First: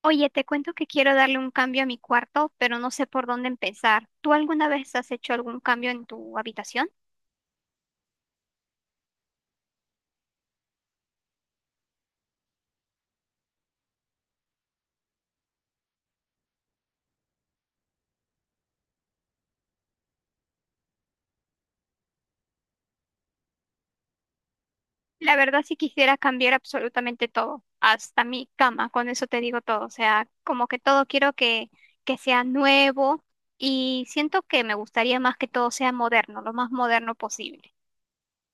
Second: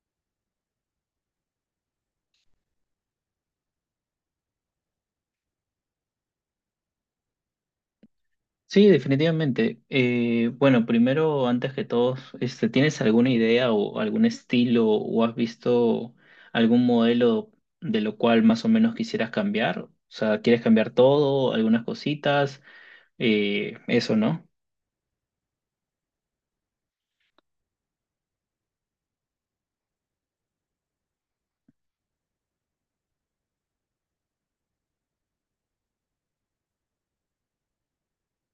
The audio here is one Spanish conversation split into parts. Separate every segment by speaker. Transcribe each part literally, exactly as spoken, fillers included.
Speaker 1: Oye, te cuento que quiero darle un cambio a mi cuarto, pero no sé por dónde empezar. ¿Tú alguna vez has hecho algún cambio en tu habitación?
Speaker 2: Sí, definitivamente. Eh, bueno, Primero, antes que todo, este, ¿tienes alguna idea o algún estilo o has visto algún modelo de lo cual más o menos quisieras cambiar? O sea, ¿quieres cambiar todo, algunas cositas? Eh, eso, ¿no?
Speaker 1: La verdad, sí quisiera cambiar absolutamente todo, hasta mi cama, con eso te digo todo. O sea, como que todo quiero que, que sea nuevo y siento que me gustaría más que todo sea moderno, lo más moderno posible.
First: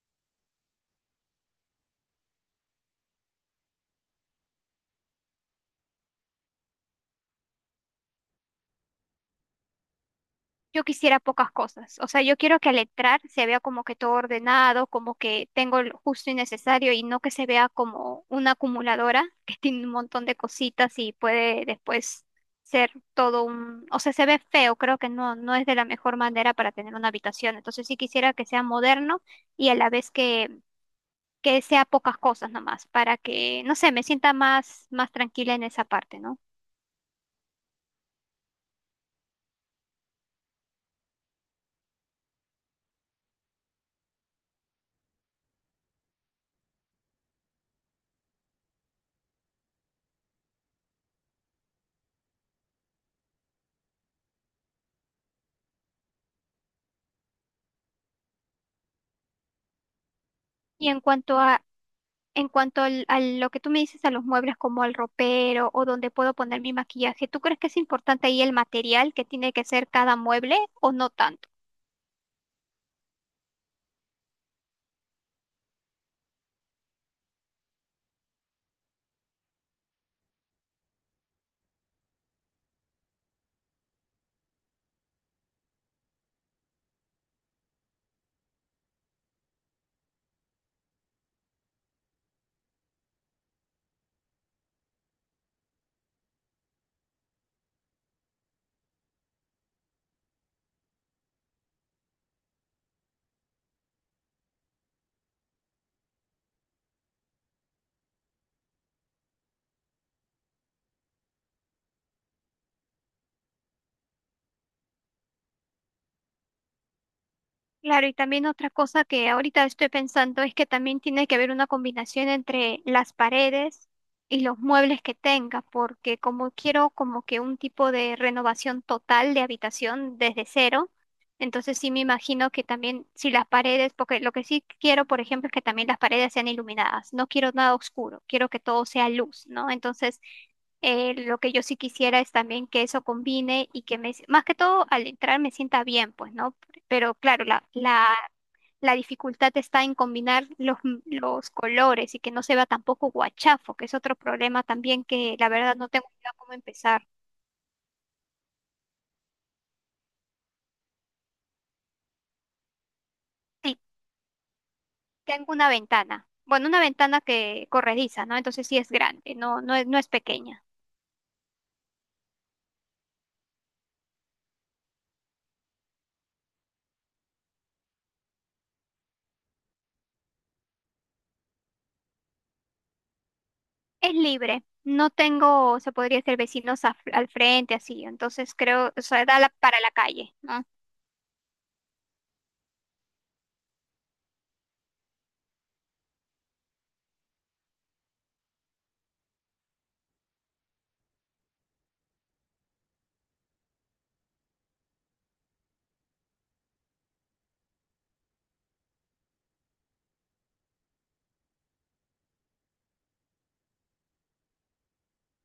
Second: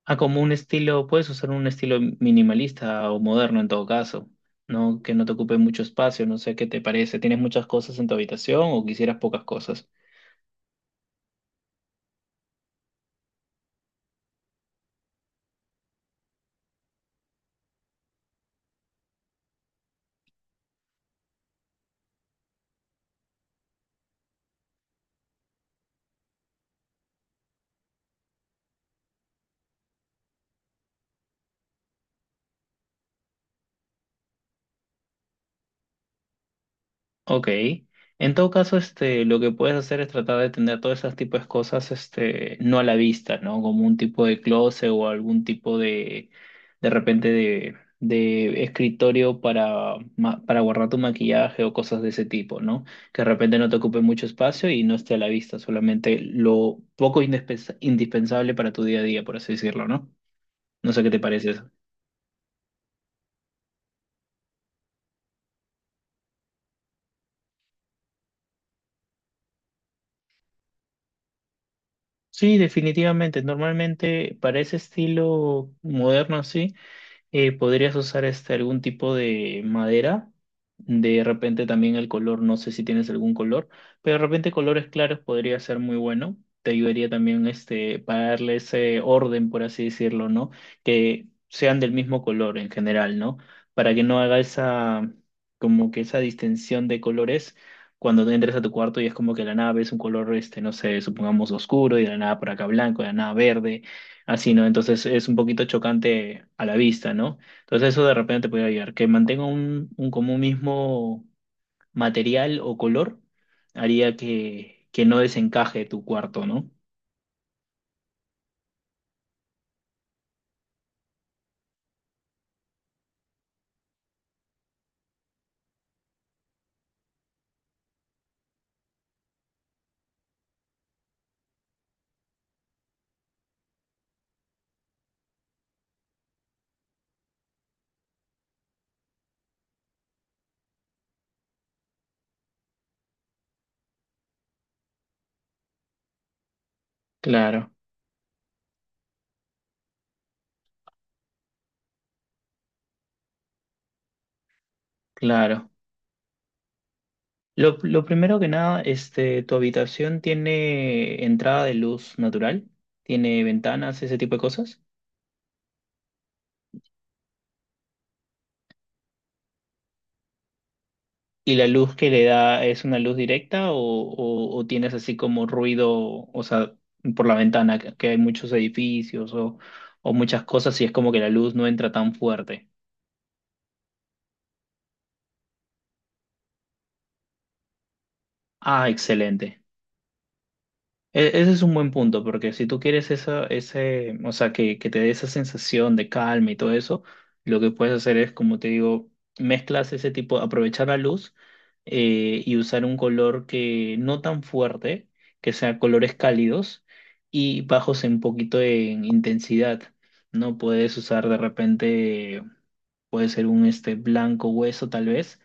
Speaker 2: Ah, como un estilo, puedes usar un estilo minimalista o moderno en todo caso, ¿no? Que no te ocupe mucho espacio, no sé qué te parece. ¿Tienes muchas cosas en tu habitación o quisieras pocas cosas?
Speaker 1: Yo quisiera pocas cosas. O sea, yo quiero que al entrar se vea como que todo ordenado, como que tengo lo justo y necesario y no que se vea como una acumuladora que tiene un montón de cositas y puede después ser todo un... O sea, se ve feo, creo que no, no es de la mejor manera para tener una habitación. Entonces sí quisiera que sea moderno y a la vez que, que sea pocas cosas nomás, para que, no sé, me sienta más, más tranquila en esa parte, ¿no?
Speaker 2: Ok. En todo caso, este, lo que puedes hacer es tratar de tener todos esos tipos de cosas, este, no a la vista, ¿no? Como un tipo de closet o algún tipo de, de repente de, de escritorio para, ma- para guardar tu maquillaje o cosas de ese tipo, ¿no? Que de repente no te ocupe mucho espacio y no esté a la vista, solamente lo poco indispensa- indispensable para tu día a día, por así decirlo, ¿no?
Speaker 1: Y
Speaker 2: No
Speaker 1: en
Speaker 2: sé qué te
Speaker 1: cuanto
Speaker 2: parece
Speaker 1: a
Speaker 2: eso.
Speaker 1: En cuanto al- a lo que tú me dices, a los muebles como al ropero o donde puedo poner mi maquillaje, ¿tú crees que es importante ahí el material que tiene que ser cada mueble o no tanto?
Speaker 2: Sí, definitivamente. Normalmente para ese estilo moderno, sí. Eh, podrías usar este algún tipo de madera. De repente también el color, no sé si tienes algún color, pero de repente colores claros podría ser muy bueno. Te ayudaría también este para darle ese orden, por así decirlo, ¿no? Que sean del mismo color en general, ¿no? Para que no haga esa como que esa distinción de colores cuando te entres a tu cuarto y es como que la nave es un color este, no sé, supongamos oscuro y de la nada por acá blanco, de la nada verde. Así, ¿no? Entonces es un poquito chocante a la vista, ¿no? Entonces eso de repente te puede ayudar. Que mantenga un, un como un mismo material o color haría que, que no desencaje tu cuarto, ¿no?
Speaker 1: Claro, y también otra cosa que ahorita estoy pensando es que también tiene que haber una combinación entre las paredes y los muebles que tenga, porque como quiero como que un tipo de renovación total de habitación desde cero, entonces sí me imagino que también si las paredes, porque lo que sí quiero, por ejemplo, es que también las paredes sean iluminadas, no quiero nada oscuro, quiero que todo sea luz, ¿no? Entonces eh, lo que yo sí quisiera es también que eso combine y que me, más que todo al entrar me sienta bien, pues, ¿no? Pero claro, la,
Speaker 2: Claro,
Speaker 1: la, la dificultad está en combinar los, los colores y que no se vea tampoco guachafo, que es otro problema también que la
Speaker 2: claro.
Speaker 1: verdad no tengo idea cómo empezar.
Speaker 2: Lo, lo primero que nada, este, ¿tu habitación tiene entrada de luz natural? ¿Tiene
Speaker 1: Sí,
Speaker 2: ventanas, ese tipo de cosas?
Speaker 1: tengo una ventana. Bueno, una ventana que corrediza, ¿no? Entonces sí es grande, no, no es, no es pequeña.
Speaker 2: ¿Y la luz que le da es una luz directa o, o- o tienes así como ruido, o sea, por la ventana, que que hay muchos edificios o, o muchas cosas y es como que la luz no entra tan fuerte?
Speaker 1: Es libre. No tengo, se podría decir, vecinos a- al frente, así. Entonces
Speaker 2: Ah,
Speaker 1: creo, o sea, da la-
Speaker 2: excelente.
Speaker 1: para la calle, ¿no?
Speaker 2: E- Ese es un buen punto, porque si tú quieres esa, ese, o sea, que, que te dé esa sensación de calma y todo eso, lo que puedes hacer es, como te digo, mezclas ese tipo, aprovechar la luz eh, y usar un color que no tan fuerte, que sea colores cálidos y bajos un poquito en intensidad. No puedes usar de repente, puede ser un este blanco hueso tal vez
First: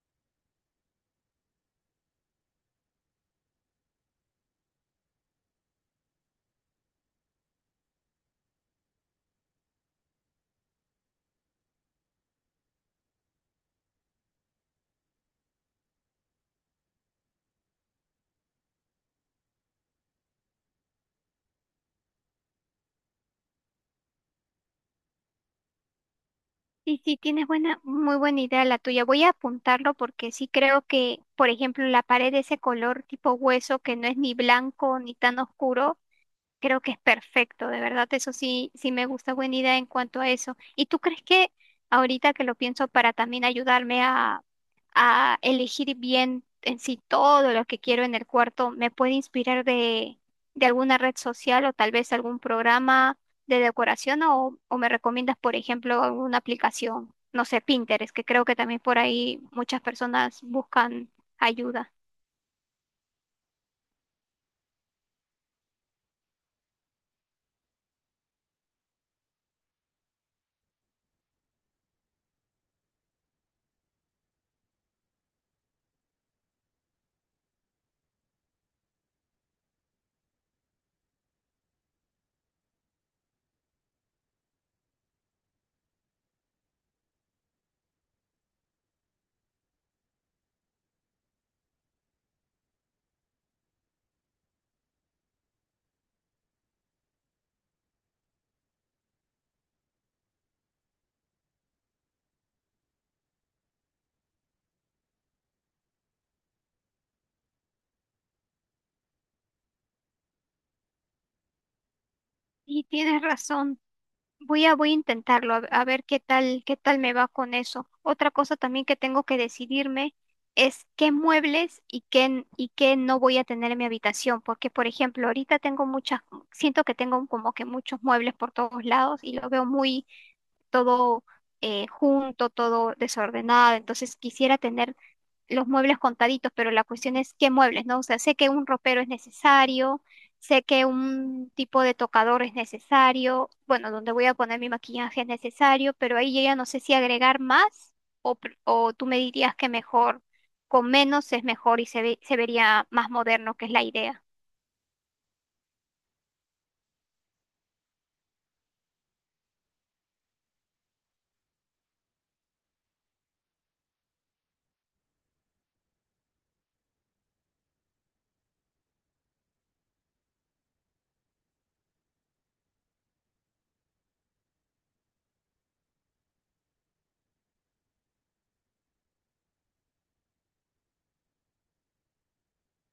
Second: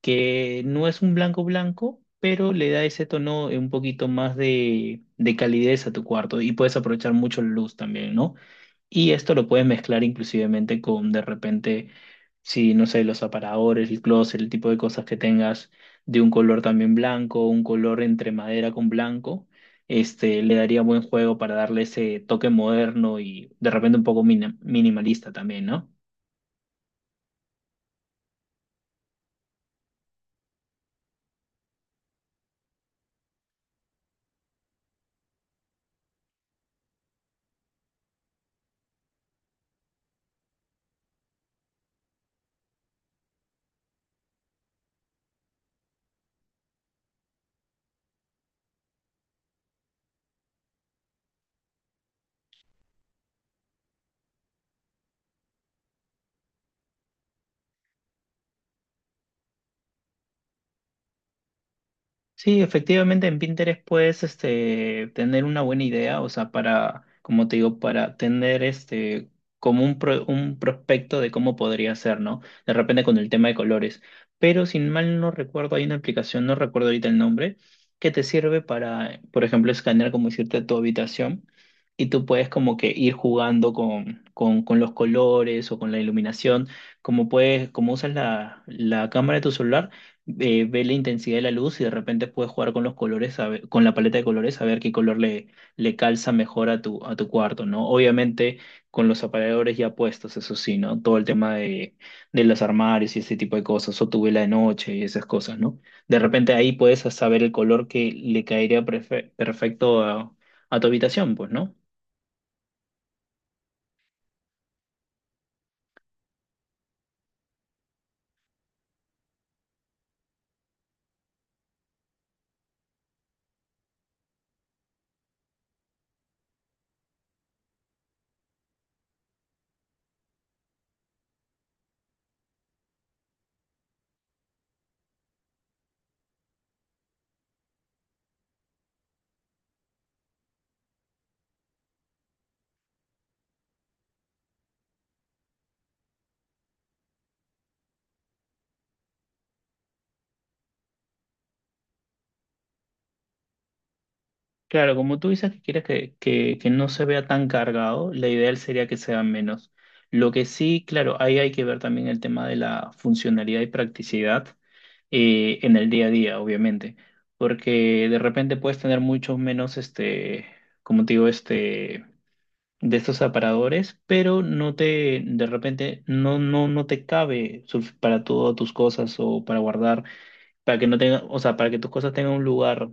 Speaker 2: que no es un blanco blanco, pero le da ese tono eh, un poquito más de, de calidez a tu cuarto y puedes aprovechar mucho la luz también, ¿no? Y esto lo puedes mezclar inclusivemente con de repente, si no sé, los aparadores, el closet, el tipo de cosas que tengas de un color también blanco, un color entre madera con blanco. Este, le daría buen juego para darle ese toque moderno y de repente un poco mina- minimalista también, ¿no?
Speaker 1: Sí, sí, tienes buena, muy buena idea la tuya. Voy a apuntarlo porque sí creo que, por ejemplo, la pared de ese color tipo hueso que no es ni blanco ni tan oscuro. Creo que es perfecto, de verdad, eso sí, sí me gusta, buena idea en cuanto a eso. ¿Y tú crees que ahorita que lo pienso para también ayudarme a, a elegir bien en sí todo lo que quiero en el cuarto, me puede inspirar de, de alguna red social o tal vez algún programa de decoración o, o me recomiendas, por ejemplo, alguna aplicación, no sé, Pinterest, que creo que también por ahí muchas personas buscan ayuda?
Speaker 2: Sí, efectivamente en Pinterest puedes este, tener una buena idea, o sea, para, como te digo, para tener este, como un, pro- un prospecto de cómo podría ser, ¿no? De repente con el tema de colores. Pero sin mal no recuerdo, hay una aplicación, no recuerdo ahorita el nombre, que te sirve para, por ejemplo, escanear, como decirte, tu habitación y tú puedes como que ir jugando con, con, con los colores o con la iluminación, como puedes, como usas la, la cámara de tu celular eh, ve la intensidad de la luz y de repente puedes jugar con los colores, a ver- con la paleta de colores, a ver qué color le, le calza mejor a tu, a tu cuarto, ¿no? Obviamente con los aparadores ya puestos, eso sí, ¿no? Todo el tema de, de los armarios y ese tipo de cosas, o tu vela de noche y esas cosas, ¿no? De repente ahí puedes saber el color que le caería prefe- perfecto a, a tu habitación, pues, ¿no?
Speaker 1: Y tienes razón. Voy a, voy a intentarlo, a, a ver qué tal, qué tal me va con eso. Otra cosa también que tengo que decidirme es qué muebles y qué, y qué no voy a tener en mi habitación, porque por ejemplo, ahorita tengo muchas, siento que tengo como que muchos muebles por todos lados y lo veo muy todo eh, junto, todo desordenado, entonces quisiera tener los muebles contaditos, pero la cuestión es qué muebles, ¿no? O sea, sé que un ropero es necesario, sé que un tipo de tocador es necesario, bueno, donde voy a poner mi maquillaje es necesario, pero ahí yo ya no sé si agregar más o, pr- o tú me dirías que mejor, con menos es mejor y se ve- se vería más moderno, que es la idea.
Speaker 2: Claro, como tú dices que quieres que, que, que no se vea tan cargado, la ideal sería que sea menos. Lo que sí, claro, ahí hay que ver también el tema de la funcionalidad y practicidad eh, en el día a día, obviamente, porque de repente puedes tener muchos menos, este, como te digo, este, de estos aparadores, pero no te, de repente, no, no, no te cabe su- para todas tus cosas o para guardar para que no tenga, o sea, para que tus cosas tengan un lugar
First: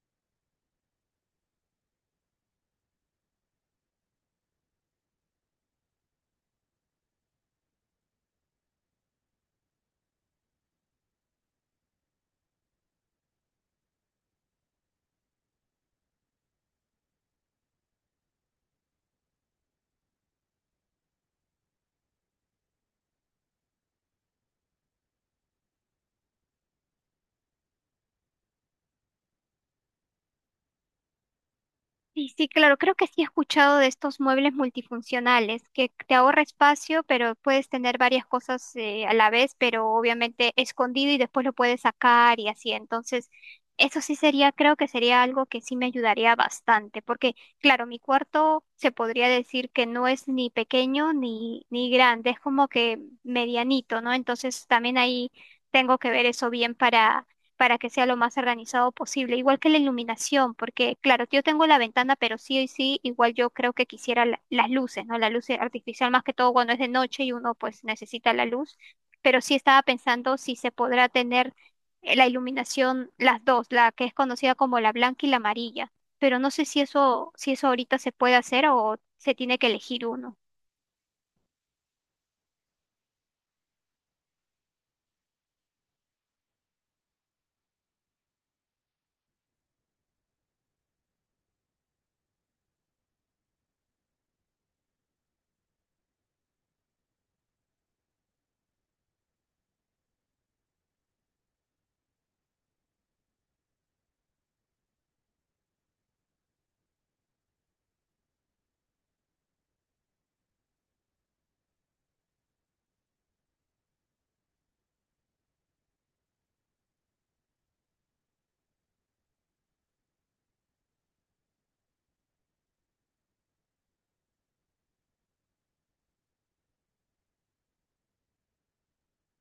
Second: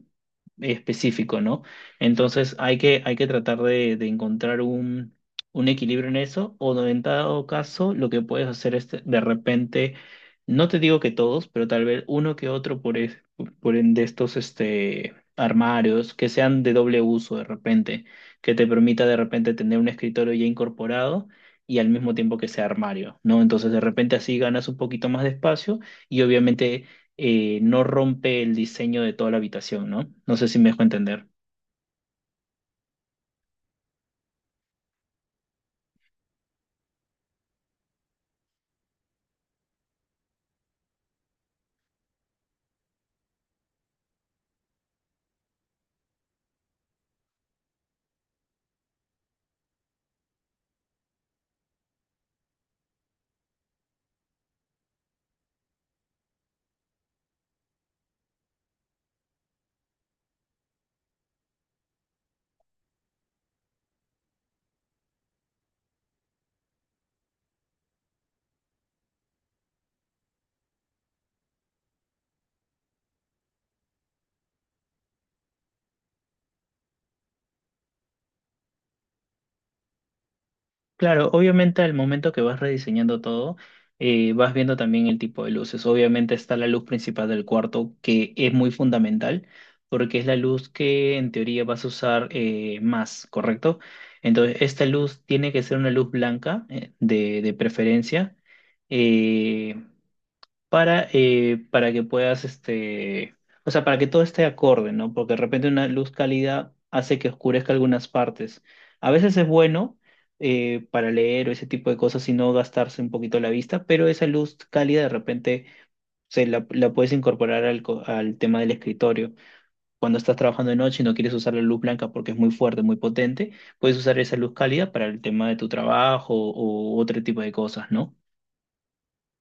Speaker 2: específico, ¿no? Entonces hay que, hay que tratar de, de encontrar un, un equilibrio en eso, o no, en dado caso, lo que puedes hacer es de repente, no te digo que todos, pero tal vez uno que otro por, es- por en- de estos este, armarios que sean de doble uso de repente, que te permita de repente tener un escritorio ya incorporado. Y al mismo tiempo que sea armario, ¿no? Entonces de repente así ganas un poquito más de espacio y obviamente eh, no rompe el diseño de toda la habitación, ¿no? No sé si me dejo entender.
Speaker 1: Sí, sí, claro, creo que sí he escuchado de estos muebles multifuncionales, que te ahorra espacio, pero puedes tener varias cosas eh, a la vez, pero obviamente escondido y después lo puedes sacar y así. Entonces, eso sí sería, creo que sería algo que sí me ayudaría bastante, porque claro, mi cuarto se podría decir que no es ni pequeño ni, ni grande, es como que medianito, ¿no? Entonces, también ahí tengo que ver eso bien para que sea lo más organizado posible, igual que la iluminación, porque claro, yo tengo la ventana, pero sí y sí, igual yo creo que quisiera la- las luces, ¿no? La luz artificial más que todo cuando es de noche y uno pues necesita la luz, pero sí estaba pensando si se podrá tener eh, la iluminación, las dos, la que es conocida como la blanca y la amarilla, pero no sé si eso, si eso ahorita se puede hacer o se tiene que elegir uno.
Speaker 2: Claro, obviamente al momento que vas rediseñando todo, eh, vas viendo también el tipo de luces. Obviamente está la luz principal del cuarto, que es muy fundamental, porque es la luz que en teoría vas a usar eh, más, ¿correcto? Entonces, esta luz tiene que ser una luz blanca, eh, de, de preferencia. Eh, para, eh, para que puedas, este, o sea, para que todo esté acorde, ¿no? Porque de repente una luz cálida hace que oscurezca algunas partes. A veces es bueno eh, para leer o ese tipo de cosas y no gastarse un poquito la vista, pero esa luz cálida de repente se la, la puedes incorporar al, co- al tema del escritorio. Cuando estás trabajando de noche y no quieres usar la luz blanca porque es muy fuerte, muy potente, puedes usar esa luz cálida para el tema de tu trabajo o otro tipo de cosas, ¿no?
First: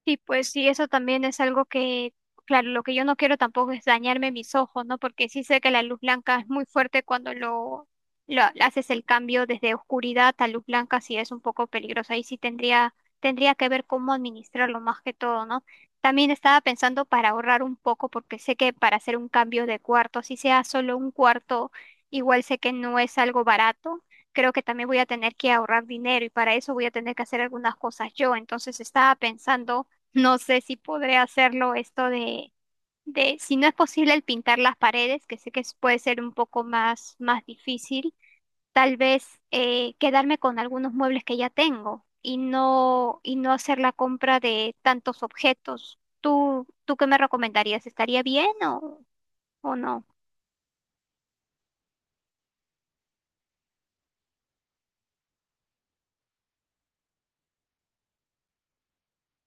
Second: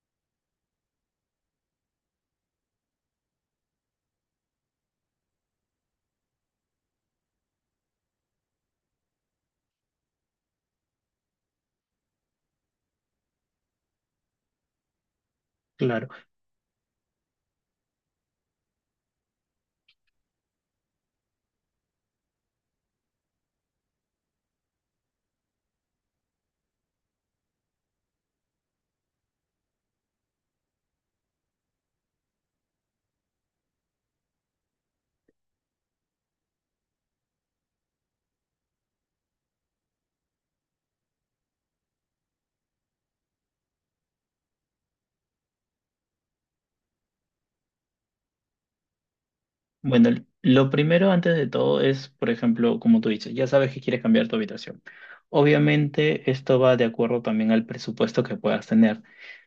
Speaker 1: Sí, pues sí, eso también es algo que, claro, lo que yo no quiero tampoco es dañarme mis ojos, ¿no? Porque sí sé que la luz blanca es muy fuerte cuando lo, lo haces el cambio desde oscuridad a luz blanca, sí es un poco peligroso. Ahí sí tendría, tendría que ver cómo administrarlo más que todo, ¿no?
Speaker 2: Claro.
Speaker 1: También estaba pensando para ahorrar un poco, porque sé que para hacer un cambio de cuarto, si sea solo un cuarto, igual sé que no es algo barato, creo que también voy a tener que ahorrar dinero y para eso voy a tener que hacer algunas cosas yo. Entonces estaba pensando no sé si podré hacerlo esto de, de, si no es posible el pintar las paredes, que sé que es- puede ser un poco más, más difícil, tal vez eh, quedarme con algunos muebles que ya tengo y no, y no hacer la compra de tantos objetos. ¿Tú, tú qué me recomendarías? ¿Estaría bien o, o no?
Speaker 2: Bueno, lo primero antes de todo es, por ejemplo, como tú dices, ya sabes que quieres cambiar tu habitación. Obviamente, esto va de acuerdo también al presupuesto que puedas tener.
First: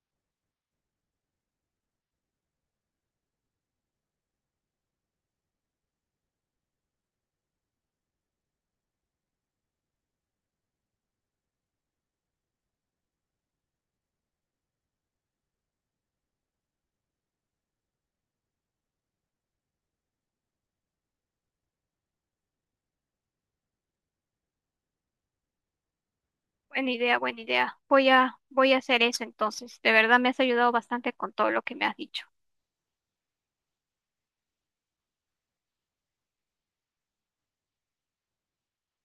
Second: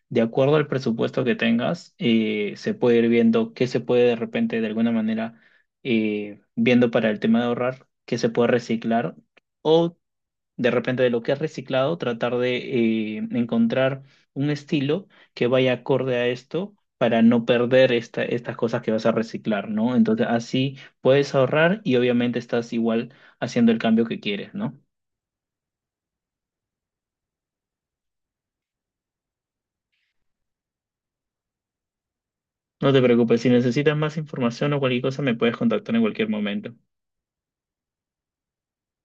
Speaker 2: De acuerdo al presupuesto que tengas, eh, se puede ir viendo qué se puede de repente, de alguna manera, eh, viendo para el tema de ahorrar, qué se puede reciclar o de repente de lo que has reciclado, tratar de eh, encontrar un estilo que vaya acorde a esto para no perder esta, estas cosas que vas a reciclar, ¿no? Entonces así puedes ahorrar y obviamente estás igual haciendo el cambio que quieres, ¿no?
Speaker 1: Buena idea, buena idea. Voy a, voy a hacer eso entonces. De verdad me has ayudado bastante con todo lo que me has dicho.
Speaker 2: No te preocupes, si necesitas más información o cualquier cosa me puedes contactar en cualquier momento.